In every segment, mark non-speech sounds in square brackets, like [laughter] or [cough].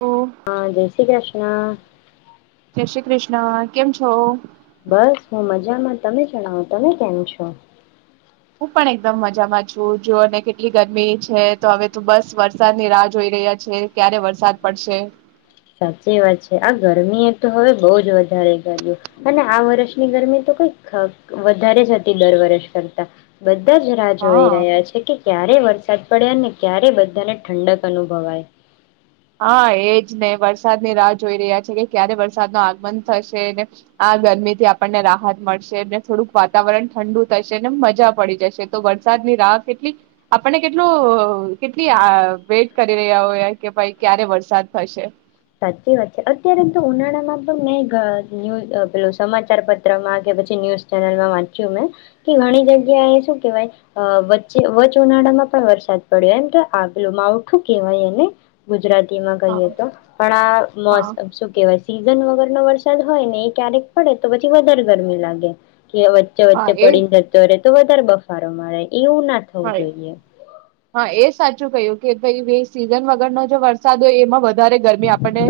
જય હા, જય શ્રી કૃષ્ણ. જય શ્રી કૃષ્ણ, કેમ છો. બસ હું મજામાં તમે જણાવો તમે કેમ છો. હું પણ એકદમ મજામાં છું જોઓને કેટલી ગરમી છે તો હવે તો બસ વરસાદની રાહ જોઈ રહ્યા છે, ક્યારે વરસાદ પડશે. સાચી વાત છે આ ગરમી એ તો હવે બઉ જ વધારે કર્યુ અને આ વર્ષની ગરમી તો કઈ ખ વધારે જ હતી દર વર્ષ કરતા બ ધા જ રાહ હા જોઈ રહ્યા છે કે ક્યારે વર્ષા સાદ પડે ને ક્યારે બધાને ઠંડક અનુભવાય. હા એજ ને વરસાદની રાહ જોઈ રહ્યા છે કે ક્યારે વરસાદ નું આગમન થશે ને આ ગરમી થી આપણને રાહત મળશે ને થોડુંક વાતાવરણ ઠંડુ થશે ને મજા પડી જશે તો વરસાદની રાહ કેટલી આપણને કેટલું અ કેટલી વેટ કરી રહ્યા હોય કે ભાઈ ક્યારે વરસાદ થશે. સાચી વાત છે અત્યારે તો ઉનાળામાં પણ મેં ન્યૂ પેલું સમાચાર પત્રમાં કે પછી ન્યુઝ ચેનલમાં વાંચ્યું મેં કે ઘણી જગ્યા એ શું કેહવાય વચ્ચે વચ ઉનાળામાં પણ વરસાદ પડ્યો એમ તો આ પેલું માવઠું કેહવાય અને ગુજરાત તીમાં કઈએ હા તો પણ આ હા મોસ આ શું કેવાય છે સી સીઝન વગરનો વરસાદ હોય ને એ ક્યારેક પડે તો પછી વધારે ગરમી લાગે. કે વચ્ચે વચ્ચે હા એ પડીને જતો રે. તો વધારે બફારો મારે. એવું ના થવું હા જોઈએ. હા એ સાચું ક્યું કે ભઈ સીઝન વગરનો જો વરસાદ હોય એમાં વ વધારે ગરમી આપણને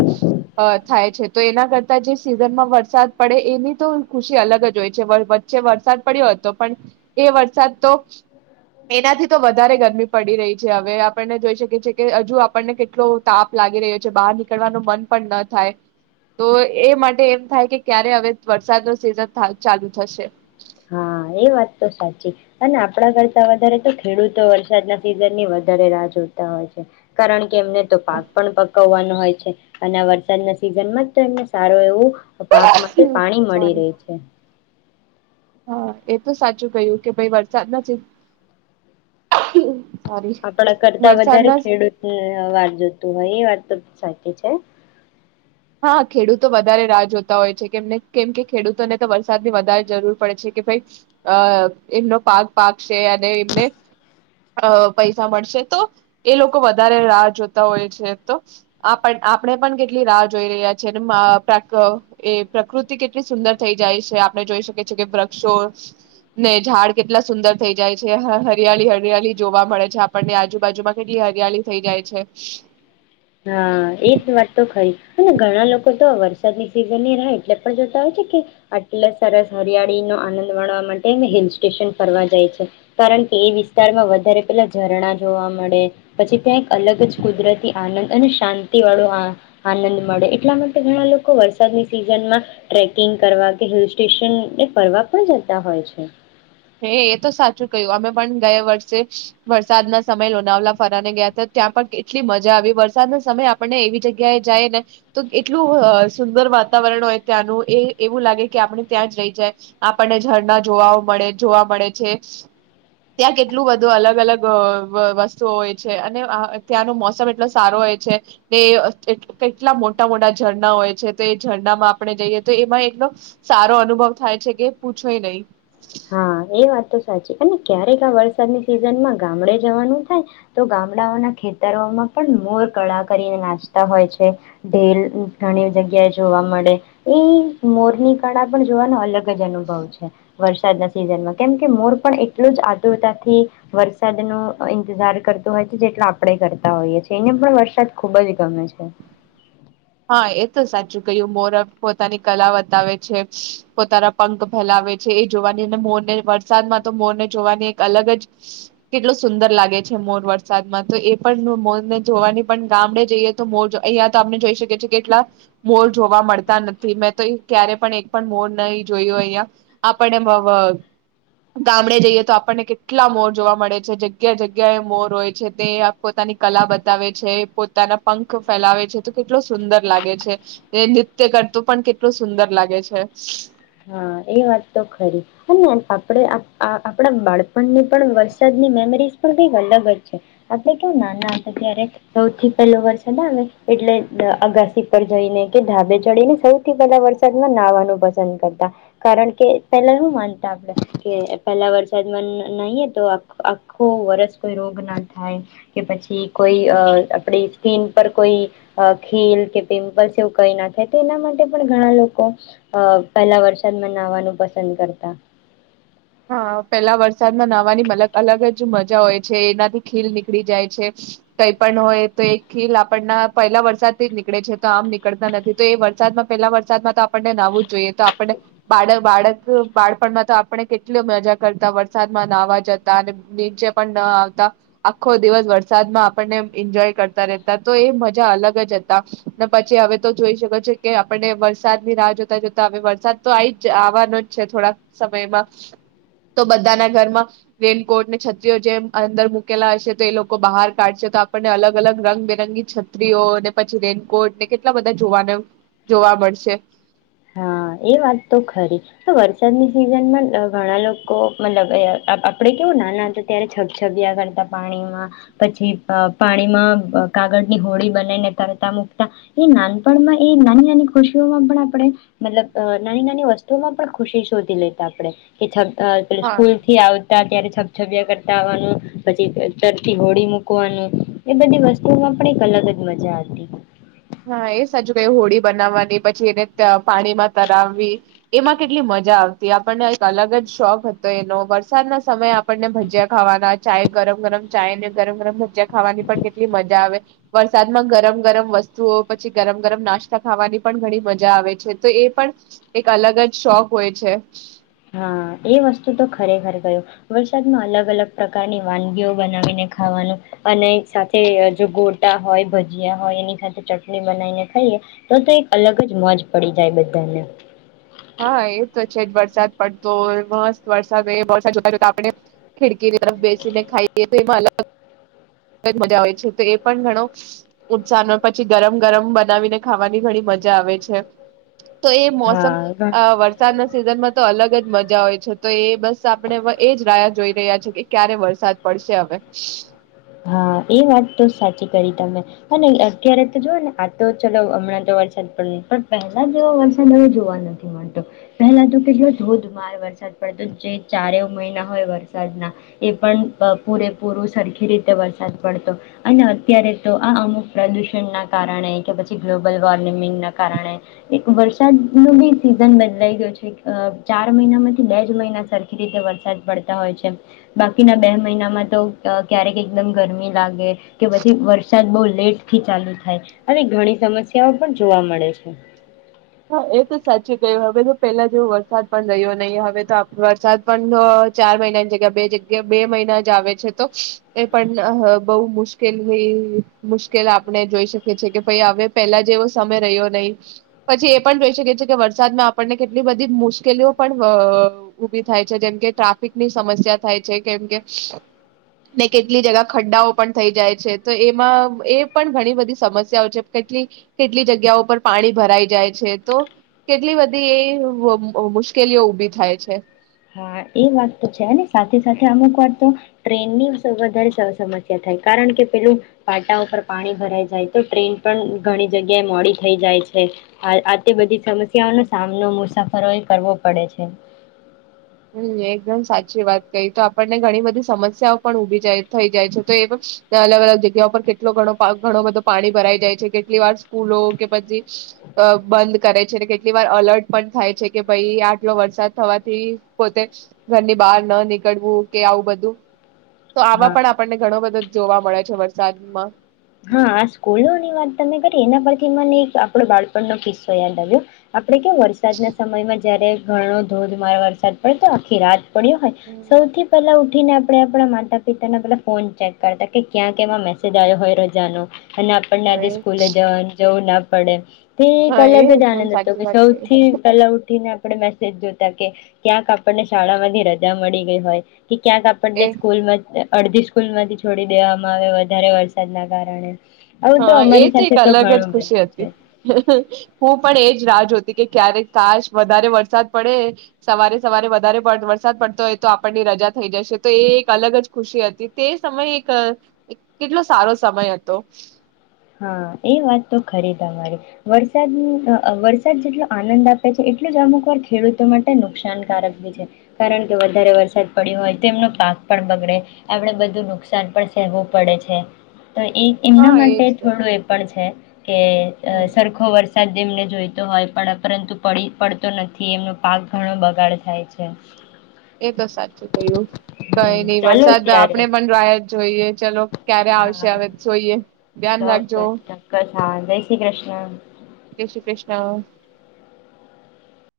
અ થાય છે તો એના કરતા જે સીઝનમાં વરસાદ પડે એની તો ખુશી અલગ જ હોય છે વચ્ચે વરસાદ પડ્યો હતો પણ એ વરસાદ તો એનાથી તો વધારે ગરમી પડી રહી છે હવે આપણને જોઈ શકીએ છેએ કે હજુ આપણને કેટલો તાપ લાગી રહ્યો છે બહાર નીકળવાનું મન પણ ન થાય, તો એ માટે એમ થાય કે ક્યારે હવે વરસાદ ન સિઝન ચાલુ થશે. હા એ વાત તો સાચી અને આપણા કરતા વધારે તો ખેડૂતો વરસાદના સિઝન ની વધારે રાહ જોતા હોય છે, કારણ કે એમને તો પાક પણ પકવવાનો હોય. છે અને વરસાદના સિઝન માં જ એમને સારો એવું પાક માટે પાણી મળી સોરી રહી છે. હા એ તો સાચું કયું કે ભાઈ વરસાદના સિ સોરી આપડા કરતા વધારે વરસાદના ખેડૂતને વાર જોતું. હા એ વાત તો સાચી છે. હા ખેડૂતો વધારે રાહ જોતા હોય છે કેમને કેમ કે ખેડૂતોને તો વરસાદની વધારે જરૂર પડે છે કે ભઈ અ એમનો પાક પાકશે અને એમને પૈસા મળશે તો એ લોકો વધારે રાહ જોતા હોય છે, તો આપણે પણ કેટલી રાહ જોઈ રહ્યા છે ને મા પ્ર એ પ્રકૃતિ કેટલી સુંદર થઈ જાય છે આપણે જોઈ શકીએ છીએ કે વૃક્ષો ને ઝાડ કેટલા સુંદર થઈ જાય છે હરિયાળી-હરિયાળી જોવા મળે છે આપણને આજુબાજુમાં કેટલી હરિયાળી થઈ જાય છે. હા એ જ વાત તો ખરી અને ઘણા લોકો તો વરસાદની સિઝનની રહે એટલે પણ જોતા હોય છે કે આટલા સરસ હરિયાળી નો આનંદ માણવા માટે હિલ સ્ટેશન ફરવા જાય છે કારણ કે એ વિસ્તારમાં વધારે પેલા ઝરણા જોવા મળે પછી ત્યાં એક અલગ જ કુદરતી આનંદ અને શાંતિ વાળો આનંદ મળે એટલા માટે ઘણા લોકો વરસાદની સિઝનમાં ટ્રેકિંગ કરવા કે હિલ સ્ટેશન એ ફરવા પણ જતા હોય છે હે એ તો સાચું કહ્યું અમે પણ ગયા વર્ષે વરસાદના સમય લોનાવલા ફરાને ગયા હતા ત્યાં પણ કેટલી મજા આવી વરસાદના સમય આપણને એવી જગ્યાએ જાય ને તો કેટલું સુંદર વાતાવરણ હોય ત્યાંનું એ એવું લાગે કે આપણે ત્યાં જ રહી જાય આપણને ઝરણા જોવાઓ મળે જોવા મળે છે ત્યાં કેટલું બધું અલગ અલગ વસ્તુઓ હોય છે અને અ ત્યાંનો મોસમ એટલો સારો હોય છે ને કેટલા મોટા મોટા ઝરણા હોય છે તો એ ઝરણામાં આપણે જઈએ તો એમાં એટલો સારો અનુભવ થાય છે કે પૂછો ઈ નહીં. હા એ વાત તો સાચી અને ક્યારેક આ વરસાદની સિઝનમાં ગામડે જવાનું થાય તો ગામડાઓના ખેતરોમાં પણ મોર કળા કરીને નાચતા હોય છે ઢેલ ઘણી જગ્યાએ જોવા મળે ઈ મોર ની કળા પણ જોવાનો અલગ જ અનુભવ છે વરસાદના સીઝનમાં કેમ કે મોર પણ એટલું જ આતુરતાથી વરસાદ નું અ ઈંતજાર કરતું હોય છે જેટલો આપણે કરતા હોઈએ છીએ એને પણ વરસાદ ખુબ જ ગમે છે. હા એ તો સાચું કહ્યું મોર પોતાની કલા બતાવે છે પોતાના પંખ ફેલાવે છે એ જોવાની અને મોરને વરસાદમાં તો મોરને જોવાની એક અલગ જ કેટલો સુંદર લાગે છે મોર વરસાદમાં તો એ પણ મોરને જોવાની પણ ગામડે જઈએ તો મોર જો અહીયા તો આપણે જોઈ શકીએ એ છે કેટલા મોર જોવા મળતા નથી મેં તો ક્યારે પણ એક પણ મોર નહી જોયું અહિયા આપણને ગામડે જઈએ તો આપણને કેટલા મોર જોવા મળે છે જગ્યા જગ્યા એ મોર હોય છે તે પોતાની કલા બતાવે છે પોતાના પંખ ફેલાવે છે તો કેટલો સુંદર લાગે છે એ નૃત્ય કરતું પણ કેટલું સુંદર લાગે છે. હા એ વાત તો ખરી અને આપણે આપણા બાળપણની પણ વરસાદની મેમરીઝ પણ કઈક અલગ જ છે આપણે કેમ નાના હતા ત્યારે સૌથી પહેલો વરસાદ આવે એટલે અગાસી પર જઈને કે ધાબે ચડીને સૌથી પહેલા વરસાદમાં નાહવાનું પસંદ કરતા કારણ કે પેલા શું માનતા આપડે કે પહેલા વરસાદમાં નાઈ નાહીએ તો આખો વરસ કોઈ રોગ ના થાય કે પછી કોઈ અ આપડી સ્કીિન પર કોઈ ખીલ કે પિમ્પલ્સ એવું કઈ ના થાય તો એના માટે પણ ઘણા લોકો અ પેલા વરસાદ સાદમાં નાવાનું પસંદ કરતા હા પેલા વરસાદમાં નાહવાની મલગ અલગ જ મજા હોય છે એનાથી ખીલ નીકળી જાય છે કઈ પણ હોય તો એ ખીલ આપણના પહેલા વરસાદથી જ નીકળે છે તો આમ નીકળતા નથી તો એ વરસાદમાં પેલા વરસાદમાં તો આપણને નાહવું જ જોઈએ તો આપણને બાળ બાળક બાળપણમાં તો આપણે કેટલી મજા કરતા વરસાદમાં નાવા જતા અને નીચે પણ ન આવતા આખો દિવસ વરસાદમાં આપણને એન્જોય કરતા રહેતા તો એ મજા અલગ જ હતા અને પછી હવે તો જોઈ શકો છો કે આપણને વરસાદની રાહ જોતા જોતા હવે વરસાદ તો આ ઈ જ આવવાનો જ છે થોડાક સમયમાં તો બધાના ઘરમાં રેનકોટને છત્રીઓ જેમ અંદર મુકેલા હશે તો એ લોકો બહાર કાઢશે તો આપણને અલગ અલગ રંગબેરંગી છત્રીઓ ને પછી રેનકોટ ને કેટલા બધા જોવાના જોવા મળશે હા એ વાત તો ખરી તો વરસાદની સિઝનમાં ઘણા લોકો મતલબ એ આ-આપણેે કેવું નાના હતા ત્યારે છબછબીયા કરતા પાણીમાં પછી અ પાણીમાં કાગળની હોડી બનાઈને તરતા મુકતા એ નાનપણમાં એ નાની નાની ખુશીઓમાં પણ આપણે મતલબ નાની નાની વસ્તુઓમાં પણ ખુશી શોધી લેતા આપડે કે જ અ તે હા સ્કૂલ થી આવતા તા ત્યારે છબછબિયા કરતા આવવાનું પછી તરતી હોળી મૂકવાનું એ બધી વસ્તુમાં પણ એક અલગ જ મજા હતી હા એ સાચું કહ્યુ હોડી બનાવવાની પછી એને ત્યાં પાણીમાં તરાવવી એમાં કેટલી મજા આવતી આપણને અલગ જ શોખ હતો એનો વરસાદના સમયે આપ આપણને ભજીયા ખાવાના ચાય ગરમ ગરમ ચાય ને ગરમ ગરમ ભજિયા ખાવાની પણ કેટલી મજા આવે વરસાદમાં ગરમ ગરમ વસ્તુ પછી ગરમ ગરમ નાસ્તા ખાવાની પણ ઘણી મજા આવે છે તો એ પણ એક અલગ જ શોખ હોય છે. હા એ વસ્તુ તો ખરેખર ગયું વરસાદમાં અલગ અલગ પ્રકારની વાનગીઓ બનાવીને ખાવાનું અને સાથે જો ગોટા હોય ભજીયા હોય એની સાથે ચટણી બનાવીને ખાઈએ તો તો એક અલગ જ મોજ પડી જાય બધાને. હા એ તો છે જ વરસાદ પડતો મસ્ત વરસાદ વરદ જો આપણે ખિડકીની તરફ બેસીને ખાઈ તો એમાં અલગ મજા આવેય છે તો એ પણ ઘણો ઉત્સાહ હોય પછી ગરમ ગરમ બનાવીને ખાવાની ઘણી મજા આવે છે. તો એ મોસમ હા વરસાદના સિઝનમાં તો અલગ મજા હોય છે તો એ બસ આપણે એ જ રાહ જોઈ રહ્યા છે કે ક્યારે વરસાદ પડશે હવે. હા એ વાત તો સાચી કરી તમે અને અત્યારે તો જોઓ ને આ તો ચલો હમણાં તો વરસાદ પડે પણ પહેલા જેવો વરસાદ હ જોવા નથી મળતો પહેલા તો કે જો ધોધમાર વરસાદ પડતો જે ચારે મહિના હોય વરસાદના એ પણ પૂરેપૂરું સરખી રીતે વરસાદ પડતો અને અત્યારે તો આ અમુક પ્રદૂષણના કારણે કે પછી ગ્લોબલ વોર્મિમિંગ ના કારણે એક વર્ષ વરસાદ ન બી સીઝન બદલાઈ ગયું છે ચાર મહિનામાંથી બે જ મહિના સરખી રીતે વરસાદ પડતા હોય છે બાકીના બે મહિનામાં તો ક્યારેક એકદમ ગરમી લાગે કે પછી વરસાદ બહુ લેટ થી ચાલુ થાય આવી ઘણી સમસ્યાઓ પણ જોવા મળે છે. હા એ તો સાચી કય્યું હવે તો પેલા જેવો વરસાદ પણ રહ્યો નહીં હવે તો વરસાદ પણ ચાર મહિનાની જગ્યા બે જગ્યા બે મહિના જ આવે છે તો એ પણ બહુ મુશ્કેલ મુશ્કેલ આપણે જોઈ શકીએ છીએ કે ભાઈ હવે પેલા જેવો સમય રહ્યો નહી. પછી એ પણ જોઈ શકે છે કે વરસાદમાં આપણને કેટલી બધી મુશ્કેલીઓ પણ અ ઊભી થાય છે જેમ કે ટ્રાફિકની સમસ્યા થાય છે કેમ કે ને કેટલી જગા ખંડાઓ પણ થઈ જાય છે તો એમાં એ પણ ઘણી બધી સમસ્યાઓ છે કેટલી કેટલી જગ્યાઓ પર પાણી ભરાય જાય છે તો કેટલી બધી એ મુશ્કેલીઓ ઉભી થાય છે. હા એ વાત તો છે સાથે સાથે અમુક વાત તો ટ્રેન ની વધારે સમસ્યા થાય કારણ કે પેલું પાટા પર પાણી ભરાઈ જાય તો ટ્રેન પણ ઘણી જગ્યાએ મોડી થઈ જાય છે આ આ તે બધી સમસ્યાઓનો સામનો મુસાફરોએ કરવો પડે છે. હમ એકદમ સાચી વાત કઈ તો આપણને ઘણી બધી સમસ્યાઓ પણ ઉભી જાય થઈ જાય છે તો એ અલગ અલગ જગ્યા પર કેટલો ઘણો બધો પાણી ભરાઈ જાય છે કેટલી વાર સ્કૂલો કે પછી બંધ કરે છે કેટલી વાર અલર્ટ પણ થાય છે કે ભાઈ આટલો વરસાદ થવાથી પોતે ઘરની બહાર ન નીકળવું કે આવું બધું તો આવા હા પણ આપણને ઘણો બધો જોવા મળે છે વરસાદમાં હા આ સ્કૂલોની વાત તમે એના પરથી મને એક આપડો બાળપણ નો કિસ્સો યાદ આવ્યો. આપણે કે વરસાદના સમયમાં જ્યારે ઘણો ધોધમાર વરસાદ પડતો આખી રાત પડ્યું હોય, હમ, સૌથી પહેલા ઉને આપણે આપણા માતા પિતાના પેલા ફોન ચેક કરતા કે ક્યાં કેવા મેસેજ આવ્યો હોય રોજ જાનો. અને આપણને આધ સ્કૂલે જ જ ના પડે. તો એ હા અલગ જ એકદમ આનંદ હતો સાચી કે વાત કહી. સૌથી પેલા ઉઠીને આપ મેસેજ જોતા કે, ક્યાંક આપણને શાળામાંથી રજા મળી ગઈ હોય. કે ક્યાંક આપણને એ સ્કૂલ માં જ અડધી સ્કૂલ માંથી છોડી દેવામાં આવે વધારે વરસાદ ના કારણે. આવું હા એ અમારી તો એક સાથે અલગ જ ઘણું બન્યું ખુશી છે. હતી, હું પણ એજ રાહ જો કે ક્યારેક ખાશ વધારે વરસાદ પડે, સવારે સવારે વધારે વરસાદ પડતો હોય તો આપણની રજા થઈ જશે તો એ એક અલગ જ ખુશી હતી તે સમય એક કેટલો સારો સમય હતો. હા એ વાત તો ખરી તમારી, વરસાદ વરસાદ જેટલો આનંદ આપે છે એટલું જ અમુક વાર ખેડૂતો માટે નુકસાનકારક ભી છે, કારણ કે વધારે વરસાદ પડીયો હોય તો એમનો પાક પણ બગડે, આપડણે બધું નુકસાન પણ સહેવું પડે છે. તો એ એમના હા માટે એજ તો પણ છે. કે હમ સરખો વર્ષ એમને જોઈતો હોય પણ પરંતું પડી પડતો નથી એમનો પાક ઘણો બગાડ થાય છે. એ તો સાચું કયું હમ કઈ નઈ ચાલો વરસાદ આપણે ત્યારે પણ રાહ જોઈએ. ચલો ક્યારે હા આવશે હા હવે જોઈએ. ધ્યાન રાખજો ચોક્કસ ચોક્કસ. હા જય શ્રી કૃષ્ણ. [inaudible]